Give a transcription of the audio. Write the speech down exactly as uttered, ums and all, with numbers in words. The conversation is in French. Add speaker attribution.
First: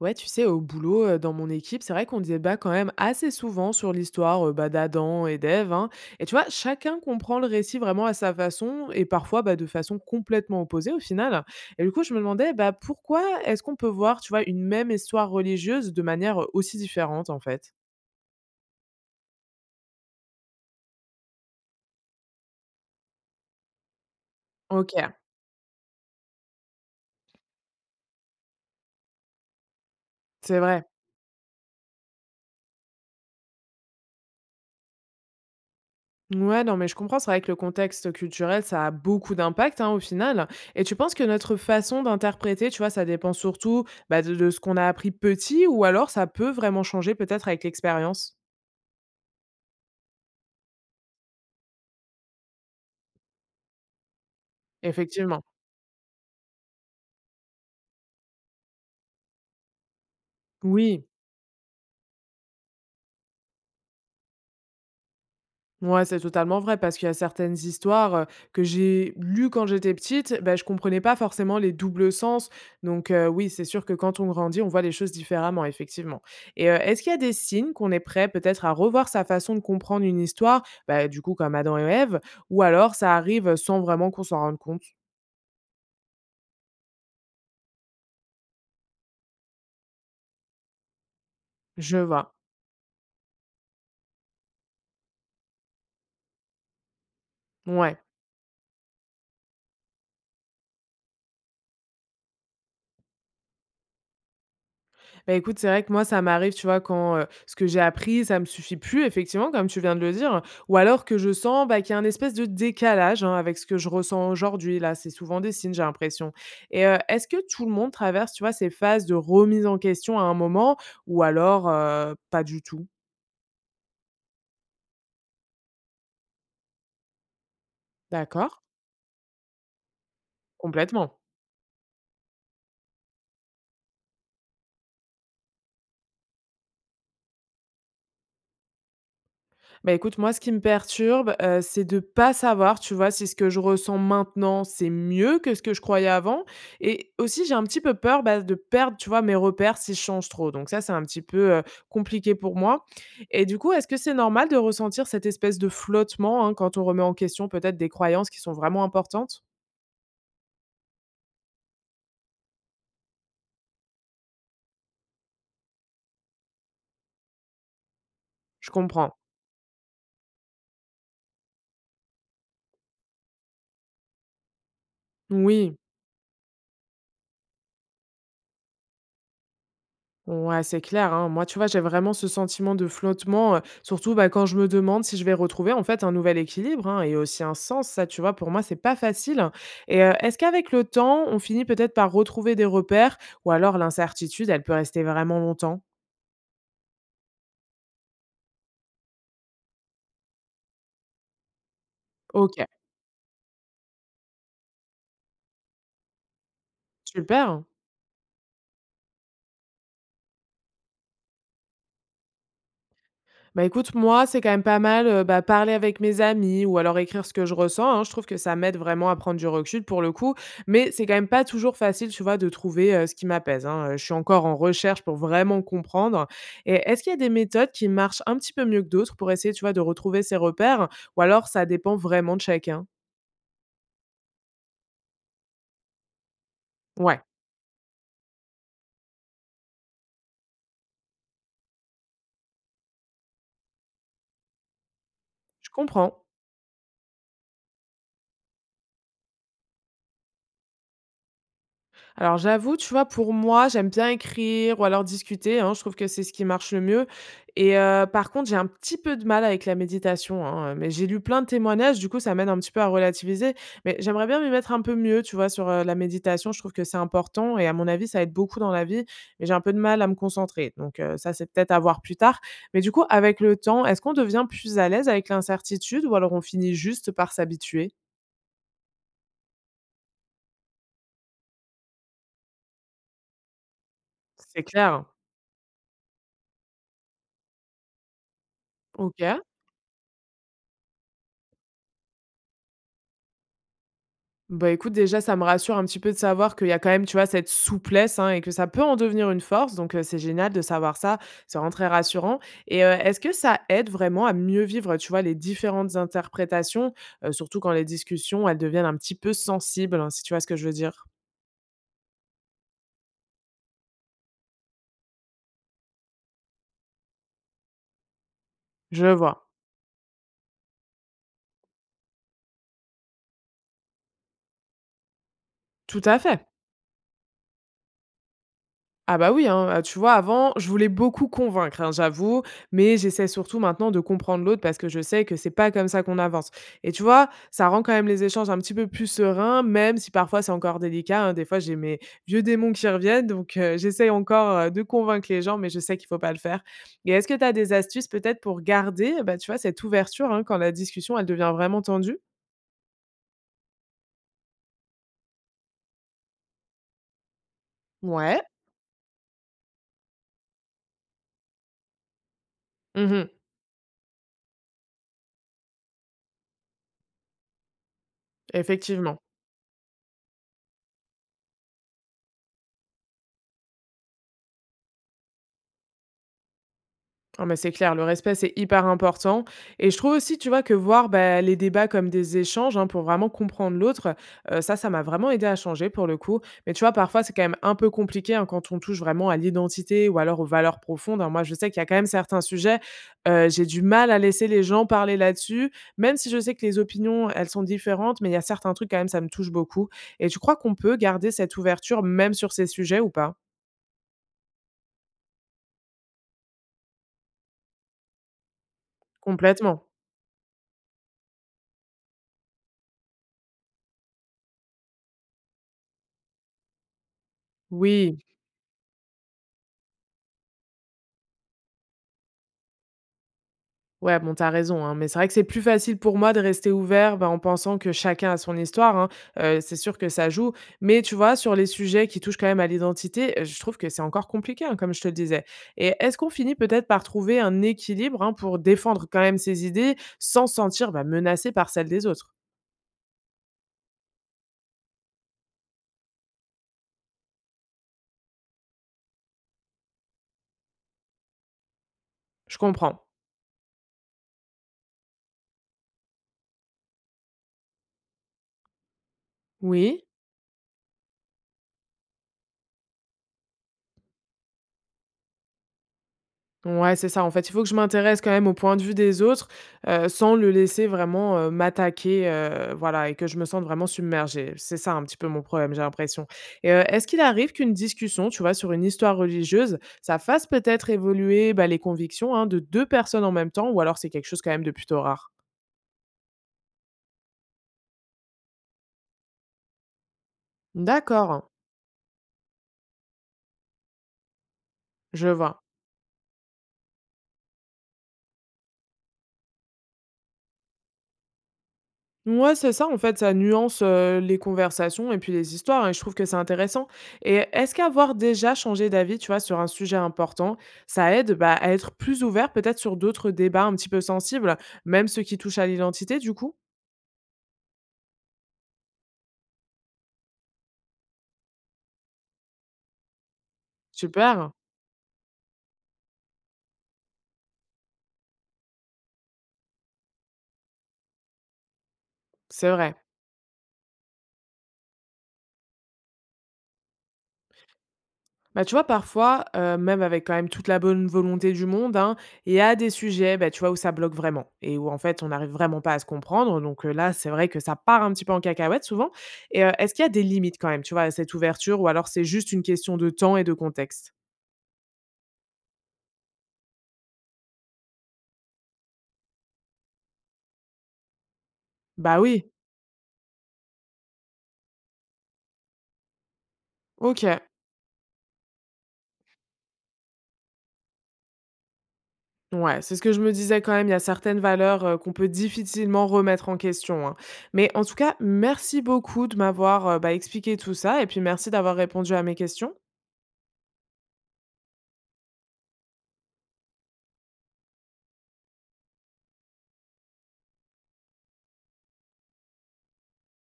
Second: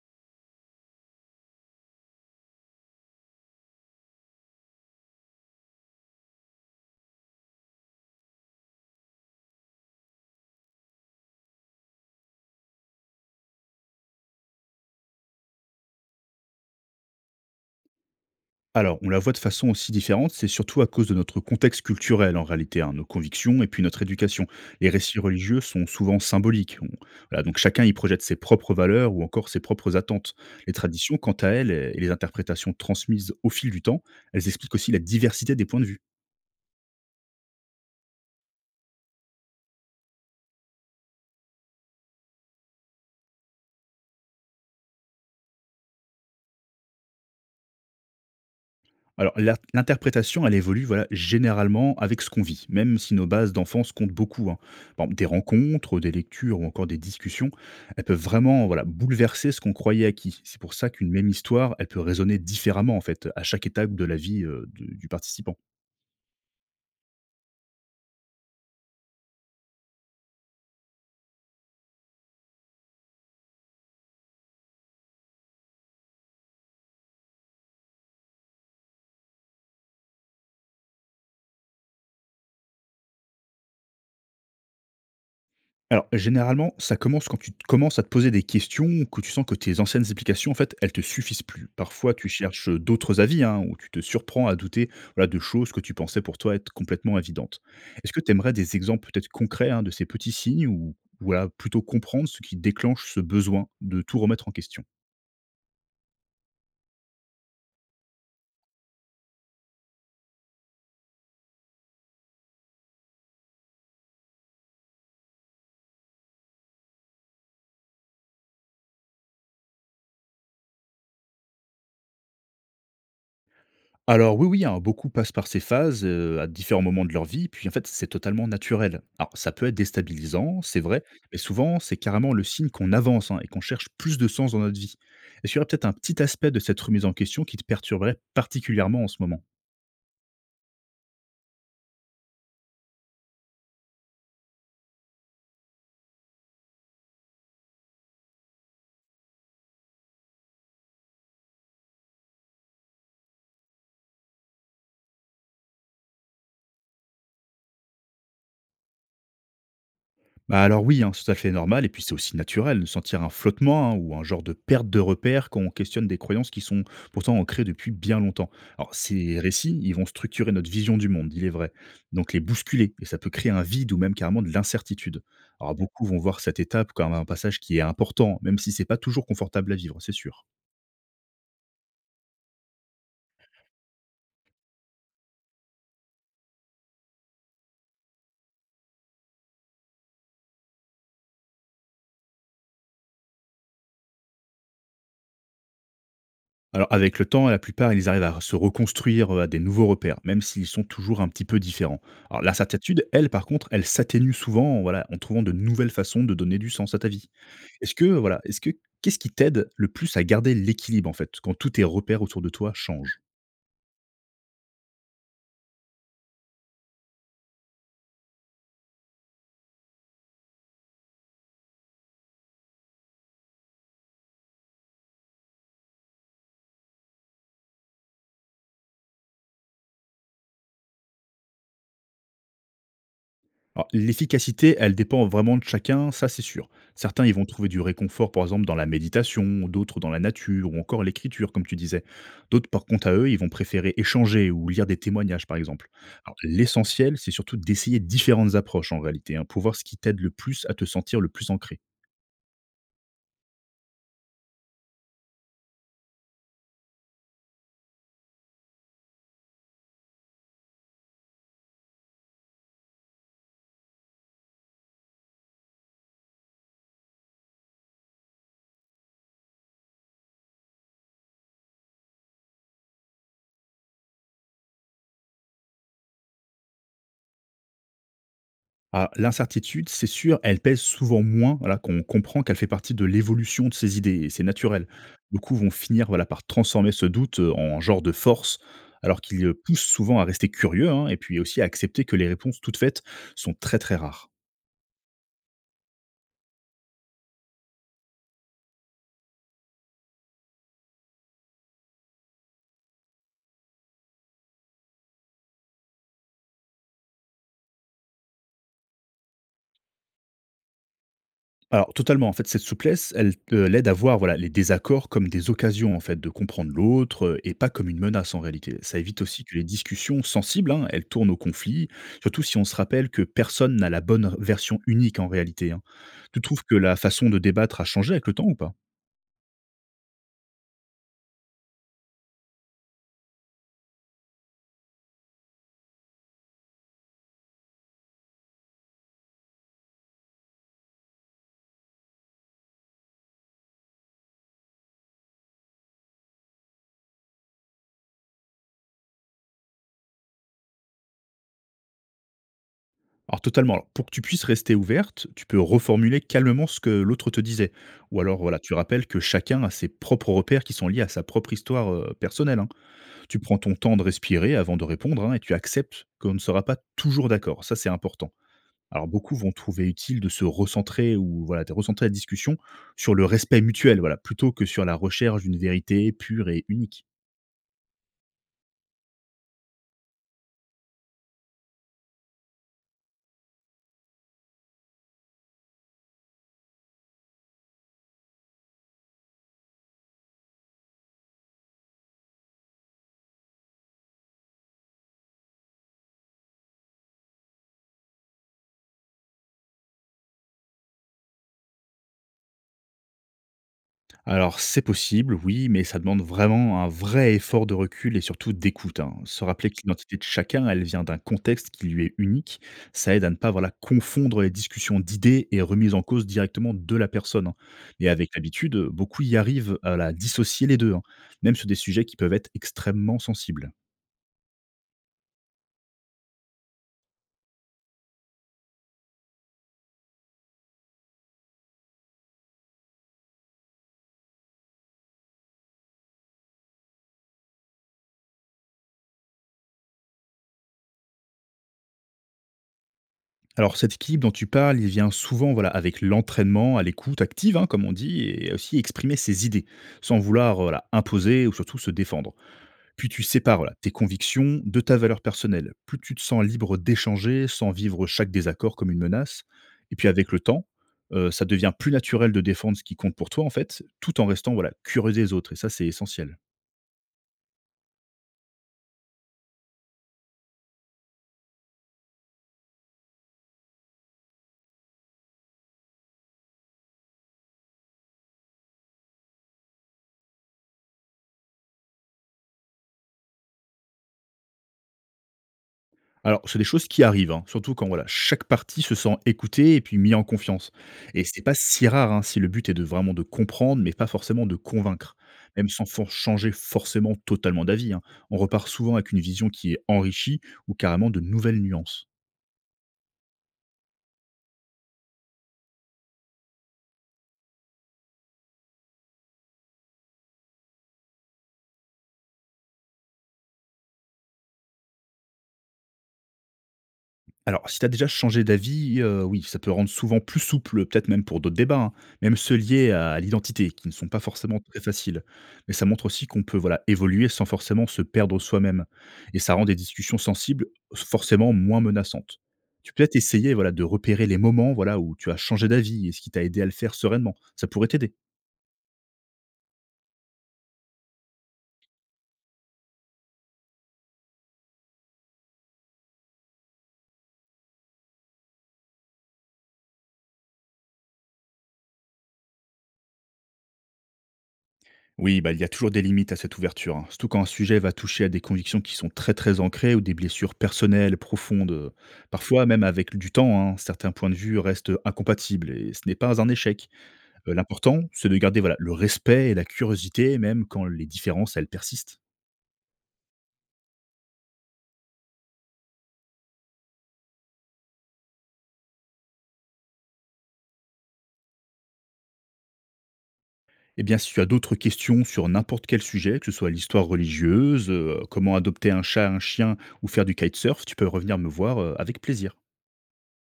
Speaker 1: Ouais, tu sais, au boulot, euh, dans mon équipe, c'est vrai qu'on débat quand même assez souvent sur l'histoire euh, bah, d'Adam et d'Ève, hein. Et tu vois, chacun comprend le récit vraiment à sa façon et parfois bah, de façon complètement opposée au final. Et du coup, je me demandais bah, pourquoi est-ce qu'on peut voir, tu vois, une même histoire religieuse de manière euh, aussi différente en fait.
Speaker 2: Alors, on la voit de façon aussi différente, c'est surtout à cause de notre contexte culturel en réalité, hein, nos convictions et puis notre éducation. Les
Speaker 1: Ok,
Speaker 2: récits religieux sont souvent symboliques. On- voilà, donc chacun y projette ses propres valeurs ou encore ses propres attentes.
Speaker 1: c'est
Speaker 2: Les
Speaker 1: vrai.
Speaker 2: traditions, quant à elles, et les interprétations transmises au fil du temps, elles expliquent aussi la diversité des points de vue.
Speaker 1: Ouais, non, mais je comprends. C'est vrai que le contexte culturel, ça a beaucoup d'impact, hein, au final. Et tu penses que notre façon d'interpréter, tu vois, ça dépend surtout bah, de, de ce qu'on a appris petit ou alors ça peut vraiment changer peut-être avec l'expérience.
Speaker 2: Alors, l'in l'interprétation, elle évolue, voilà, généralement avec ce qu'on vit, même si nos bases d'enfance comptent beaucoup, hein. Par exemple, des
Speaker 1: Effectivement.
Speaker 2: rencontres, des lectures ou encore des discussions, elles peuvent vraiment, voilà, bouleverser ce qu'on croyait acquis. C'est pour ça
Speaker 1: Oui.
Speaker 2: qu'une même histoire, elle peut résonner différemment, en fait, à chaque étape de la vie euh, de- du participant.
Speaker 1: Ouais, c'est totalement vrai parce qu'il y a certaines histoires, heu, que j'ai lues quand j'étais petite, ben je comprenais pas forcément les doubles sens donc heu, oui, c'est sûr que quand on grandit, on voit les choses différemment, effectivement. Et heu, est-ce qu'il y a des signes qu'on est prêt peut-être à revoir sa façon de comprendre une histoire, ben du coup comme Adam et Ève ou alors ça arrive sans vraiment qu'on s'en rende compte?
Speaker 2: Alors, généralement, ça commence quand tu t commences à te poser des questions, que tu sens que tes anciennes applications, en fait, elles te suffisent plus.
Speaker 1: Je
Speaker 2: Parfois, tu
Speaker 1: vois,
Speaker 2: cherches d'autres avis, hein, ou tu te surprends à douter, voilà, de choses que tu pensais pour toi être complètement évidentes.
Speaker 1: ouais.
Speaker 2: Est-ce que tu aimerais des exemples peut-être concrets, hein, de ces petits signes, ou voilà plutôt comprendre ce qui déclenche ce besoin de tout remettre en question?
Speaker 1: Bah, écoute, c'est vrai que moi, ça m'arrive, tu vois, quand, heu, ce que j'ai appris, ça me suffit plus, effectivement, comme tu viens de le dire, ou alors que je sens, bah, qu'il y a un espèce de décalage, hein, avec ce que je ressens aujourd'hui. Là, c'est souvent des signes, j'ai l'impression. Et heu, est-ce que tout le monde traverse, tu vois, ces phases de remise en question à un moment ou alors, heu, pas du tout?
Speaker 2: Alors oui, oui, hein, beaucoup passent par ces phases, heu, à différents moments de leur vie, puis en fait, c'est totalement
Speaker 1: D'accord,
Speaker 2: naturel. Alors ça peut être déstabilisant, c'est vrai,
Speaker 1: complètement.
Speaker 2: mais souvent, c'est carrément le signe qu'on avance, hein, et qu'on cherche plus de sens dans notre vie. Est-ce qu'il y aurait peut-être un petit aspect de cette remise en question qui te perturberait particulièrement en ce moment?
Speaker 1: Bah, écoute, moi, ce qui me perturbe, heu, c'est de pas savoir, tu vois, si ce que je ressens maintenant, c'est mieux que ce que je croyais avant, et aussi j'ai un petit peu peur, bah, de perdre, tu vois, mes repères si je change trop. Donc ça, c'est un petit peu, heu, compliqué pour moi. Et du coup, est-ce que c'est normal de ressentir cette espèce de flottement, hein, quand on remet en question peut-être des croyances qui sont vraiment importantes?
Speaker 2: Bah alors oui, hein, c'est tout à fait normal, et puis c'est aussi naturel de sentir un flottement, hein, ou un genre de perte de repère quand on questionne des croyances qui sont pourtant ancrées depuis bien longtemps.
Speaker 1: Je
Speaker 2: Alors
Speaker 1: comprends.
Speaker 2: ces récits, ils vont structurer notre vision du monde, il est vrai, donc les bousculer, et ça peut créer un vide ou même carrément de l'incertitude. Alors
Speaker 1: Oui.
Speaker 2: beaucoup vont voir cette étape comme un passage qui est important, même si c'est pas toujours confortable à vivre, c'est sûr.
Speaker 1: Ouais, c'est clair, hein. Moi, tu vois, j'ai vraiment ce sentiment de flottement, heu, surtout, bah, quand je me demande si je vais retrouver, en fait, un nouvel équilibre, hein, et aussi un sens. Ça, tu vois, pour moi, c'est pas facile, hein. Et heu, est-ce qu'avec le temps, on finit peut-être par retrouver des repères ou alors l'incertitude, elle peut rester vraiment longtemps?
Speaker 2: Alors, avec le temps, la plupart, ils arrivent à se reconstruire euh, à des nouveaux repères, même s'ils sont toujours un petit peu différents. Alors, la
Speaker 1: OK,
Speaker 2: certitude, elle, par contre, elle s'atténue souvent, voilà, en trouvant de nouvelles façons de donner du sens à ta vie.
Speaker 1: super.
Speaker 2: Est-ce que, voilà, est-ce que, Qu'est-ce qui t'aide le plus à garder l'équilibre, en fait, quand tous tes repères autour de toi changent?
Speaker 1: Bah, écoute, moi, c'est quand même pas mal, heu, bah, parler avec mes amis ou alors écrire ce que je ressens, hein. Je trouve que ça m'aide vraiment à prendre du recul pour le coup, mais c'est quand même pas toujours facile, tu vois, de trouver, heu, ce qui m'apaise, hein, heu. Je suis encore en recherche pour vraiment comprendre. Et est-ce qu'il y a des méthodes qui marchent un petit peu mieux que d'autres pour essayer, tu vois, de retrouver ses repères ou alors ça dépend vraiment de chacun?
Speaker 2: Alors, l'efficacité, elle dépend vraiment de chacun, ça c'est sûr.
Speaker 1: Ouais,
Speaker 2: Certains, ils vont trouver du réconfort, par exemple, dans la méditation, d'autres dans la nature, ou encore l'écriture, comme tu disais. D'autres, par contre, à eux, ils vont préférer échanger ou lire des témoignages, par
Speaker 1: je
Speaker 2: exemple.
Speaker 1: comprends.
Speaker 2: Alors, l'essentiel, c'est surtout d'essayer différentes approches, en réalité, hein, pour voir ce qui t'aide le plus à te sentir le plus ancré.
Speaker 1: Alors j'avoue, tu vois, pour moi, j'aime bien écrire ou alors discuter, hein, je trouve que c'est ce qui marche le mieux. Et heu, par contre, j'ai un petit peu de mal avec la méditation, hein, euh, mais j'ai lu plein de témoignages, du coup, ça m'aide un petit peu à relativiser. Mais j'aimerais bien m'y mettre un peu mieux, tu vois, sur, heu, la méditation. Je trouve que c'est important et à mon avis, ça aide beaucoup dans la vie, mais j'ai un peu de mal à me concentrer. Donc heu, ça, c'est peut-être à voir plus tard. Mais du coup, avec le temps, est-ce qu'on devient plus à l'aise avec l'incertitude ou alors on finit juste par s'habituer?
Speaker 2: Ah, l'incertitude, c'est sûr, elle pèse souvent moins, voilà, qu'on comprend qu'elle fait partie de l'évolution de ses idées, et c'est
Speaker 1: C'est
Speaker 2: naturel.
Speaker 1: clair.
Speaker 2: Beaucoup vont finir, voilà, par transformer ce doute euh, en genre de force, alors
Speaker 1: OK.
Speaker 2: qu'il euh, pousse souvent à rester curieux, hein, et puis aussi à accepter que les réponses toutes faites sont très très rares.
Speaker 1: Bah, écoute, déjà, ça me rassure un petit peu de savoir qu'il y a quand même, tu vois, cette souplesse, hein, et que ça peut en devenir une force. Donc, heu, c'est génial de savoir ça. C'est vraiment très rassurant. Et heu, est-ce que ça aide vraiment à mieux vivre, tu vois, les différentes interprétations, heu, surtout quand les discussions, elles deviennent un petit peu sensibles, hein, si tu vois ce que je veux dire?
Speaker 2: Alors totalement, en fait, cette souplesse, elle, heu, l'aide à voir, voilà, les désaccords comme des occasions, en fait, de comprendre l'autre, heu, et pas comme une menace en réalité. Ça
Speaker 1: Je
Speaker 2: évite aussi
Speaker 1: vois.
Speaker 2: que les discussions sensibles, hein, elles tournent au conflit, surtout si on se rappelle que personne n'a la bonne version unique en réalité, hein.
Speaker 1: Tout à
Speaker 2: Tu
Speaker 1: fait.
Speaker 2: trouves que la façon de débattre a changé avec le temps ou pas?
Speaker 1: Ah bah oui, hein, heu, tu vois avant, je voulais beaucoup convaincre, hein, j'avoue, mais j'essaie surtout maintenant de comprendre l'autre parce que je sais que c'est pas comme ça qu'on avance, et tu vois, ça rend quand même les échanges un petit peu plus sereins, même si parfois c'est encore délicat, hein. Des fois, j'ai mes vieux démons qui reviennent donc heu, j'essaie encore, heu, de convaincre les gens mais je sais qu'il faut pas le faire. Et est-ce que tu as des astuces peut-être pour garder, bah, tu vois, cette ouverture, hein, quand la discussion, elle devient vraiment tendue?
Speaker 2: Alors totalement, alors pour que tu puisses rester ouverte, tu peux reformuler calmement ce que l'autre te disait. Ou alors,
Speaker 1: Ouais.
Speaker 2: voilà, tu rappelles que chacun a ses propres repères qui sont liés à sa propre histoire, heu, personnelle, hein.
Speaker 1: Mmh.
Speaker 2: Tu prends ton temps de respirer avant de répondre, hein, et tu acceptes qu'on ne sera pas toujours d'accord. Ça, c'est important. Alors,
Speaker 1: Effectivement.
Speaker 2: beaucoup vont trouver utile de se recentrer, ou voilà, de recentrer la discussion sur le respect mutuel, voilà, plutôt que sur la recherche d'une vérité pure et unique.
Speaker 1: Ah mais c'est clair, le respect, c'est hyper important, et je trouve aussi, tu vois, que voir, bah, les débats comme des échanges, hein, pour vraiment comprendre l'autre, heu, ça, ça m'a vraiment aidé à changer pour le coup. Mais tu vois, parfois, c'est quand même un peu compliqué, hein, quand on touche vraiment à l'identité ou alors aux valeurs profondes, hein. Moi, je sais qu'il y a quand même certains sujets, heu, j'ai du mal à laisser les gens parler là-dessus, même si je sais que les opinions, elles sont différentes, mais il y a certains trucs quand même, ça me touche beaucoup. Et tu crois qu'on peut garder cette ouverture même sur ces sujets ou pas?
Speaker 2: Alors c'est possible, oui, mais ça demande vraiment un vrai effort de recul et surtout d'écoute, hein. Se rappeler que
Speaker 1: Complètement.
Speaker 2: l'identité de chacun, elle vient d'un contexte qui lui est unique, ça aide à ne pas, voilà, confondre les discussions d'idées et remises en cause directement de la personne, hein. Et
Speaker 1: Oui.
Speaker 2: avec l'habitude, beaucoup y arrivent à la dissocier les deux, hein, même sur des sujets qui peuvent être extrêmement sensibles.
Speaker 1: Ouais, bon, t'as raison, hein, mais c'est vrai que c'est plus facile pour moi de rester ouvert bah, en pensant que chacun a son histoire, hein, euh, c'est sûr que ça joue. Mais tu vois, sur les sujets qui touchent quand même à l'identité, euh, je trouve que c'est encore compliqué, hein, comme je te le disais. Et est-ce qu'on finit peut-être par trouver un équilibre, hein, pour défendre quand même ses idées sans se sentir bah, menacé par celles des autres?
Speaker 2: Alors cet équilibre dont tu parles, il vient souvent, voilà, avec l'entraînement à l'écoute active, hein, comme on dit, et aussi exprimer ses idées, sans vouloir, voilà, imposer ou surtout se défendre.
Speaker 1: Je comprends.
Speaker 2: Puis tu sépares, voilà, tes convictions de ta valeur personnelle. Plus tu te sens libre d'échanger sans vivre chaque désaccord comme une menace. Et
Speaker 1: Oui.
Speaker 2: puis avec le temps, heu, ça devient plus naturel de défendre ce qui compte pour toi en fait, tout en restant, voilà, curieux des autres, et ça c'est essentiel.
Speaker 1: Ouais, c'est ça. En fait, il faut que je m'intéresse quand même au point de vue des autres, heu, sans le laisser vraiment, heu, m'attaquer, heu, voilà, et que je me sente vraiment submergée. C'est ça un petit peu mon problème, j'ai l'impression. Et heu, est-ce qu'il arrive qu'une discussion, tu vois, sur une histoire religieuse, ça fasse peut-être évoluer, bah, les convictions, hein, de deux personnes en même temps ou alors c'est quelque chose quand même de plutôt rare?
Speaker 2: Alors c'est des choses qui arrivent, hein, surtout quand, voilà, chaque partie se sent écoutée et puis mis en confiance, et c'est
Speaker 1: D'accord,
Speaker 2: pas si rare, hein, si le but est de vraiment de comprendre mais pas forcément de convaincre.
Speaker 1: je vois.
Speaker 2: Même sans for changer forcément totalement d'avis, hein. On repart souvent avec une vision qui est enrichie ou carrément de nouvelles nuances.
Speaker 1: Ouais, c'est ça, en fait, ça nuance, heu, les conversations et puis les histoires et je trouve que c'est intéressant. Et est-ce qu'avoir déjà changé d'avis, tu vois, sur un sujet important, ça aide, bah, à être plus ouvert peut-être sur d'autres débats un petit peu sensibles, même ceux qui touchent à l'identité, du coup?
Speaker 2: Alors, si tu as déjà changé d'avis, heu, oui, ça peut rendre souvent plus souple, peut-être même pour d'autres débats, hein, même ceux liés à l'identité, qui ne sont pas
Speaker 1: Super,
Speaker 2: forcément très faciles. Mais ça montre aussi qu'on peut, voilà, évoluer sans forcément se perdre soi-même, et ça rend des discussions sensibles forcément moins menaçantes.
Speaker 1: c'est
Speaker 2: Tu
Speaker 1: vrai.
Speaker 2: peux peut-être essayer, voilà, de repérer les moments, voilà, où tu as changé d'avis et ce qui t'a aidé à le faire sereinement. Ça pourrait t'aider.
Speaker 1: Bah, tu vois, parfois, heu, même avec quand même toute la bonne volonté du monde, hein, il y a des sujets, bah, tu vois, où ça bloque vraiment et où en fait, on n'arrive vraiment pas à se comprendre. Donc, heu, là, c'est vrai que ça part un petit peu en cacahuète souvent. Et heu, est-ce qu'il y a des limites quand même, tu vois, à cette ouverture ou alors c'est juste une question de temps et de contexte?
Speaker 2: Oui, bah, il y a toujours des limites à cette ouverture, hein, surtout quand un sujet va toucher à des convictions qui sont très très ancrées ou des blessures personnelles profondes.
Speaker 1: Bah, oui,
Speaker 2: Parfois, même avec du temps, hein, certains points de vue restent incompatibles et ce n'est pas un échec.
Speaker 1: OK.
Speaker 2: Euh, L'important, c'est de garder, voilà, le respect et la curiosité, même quand les différences, elles persistent.
Speaker 1: Ouais, c'est ce que je me disais quand même, il y a certaines valeurs, heu, qu'on peut difficilement remettre en question, hein. Mais en tout cas, merci beaucoup de m'avoir, heu, bah, expliqué tout ça et puis merci d'avoir répondu à mes questions.
Speaker 2: Eh bien, si tu as d'autres questions sur n'importe quel sujet, que ce soit l'histoire religieuse, euh, comment adopter un chat, un chien ou faire du kitesurf, tu peux revenir me voir, euh, avec plaisir.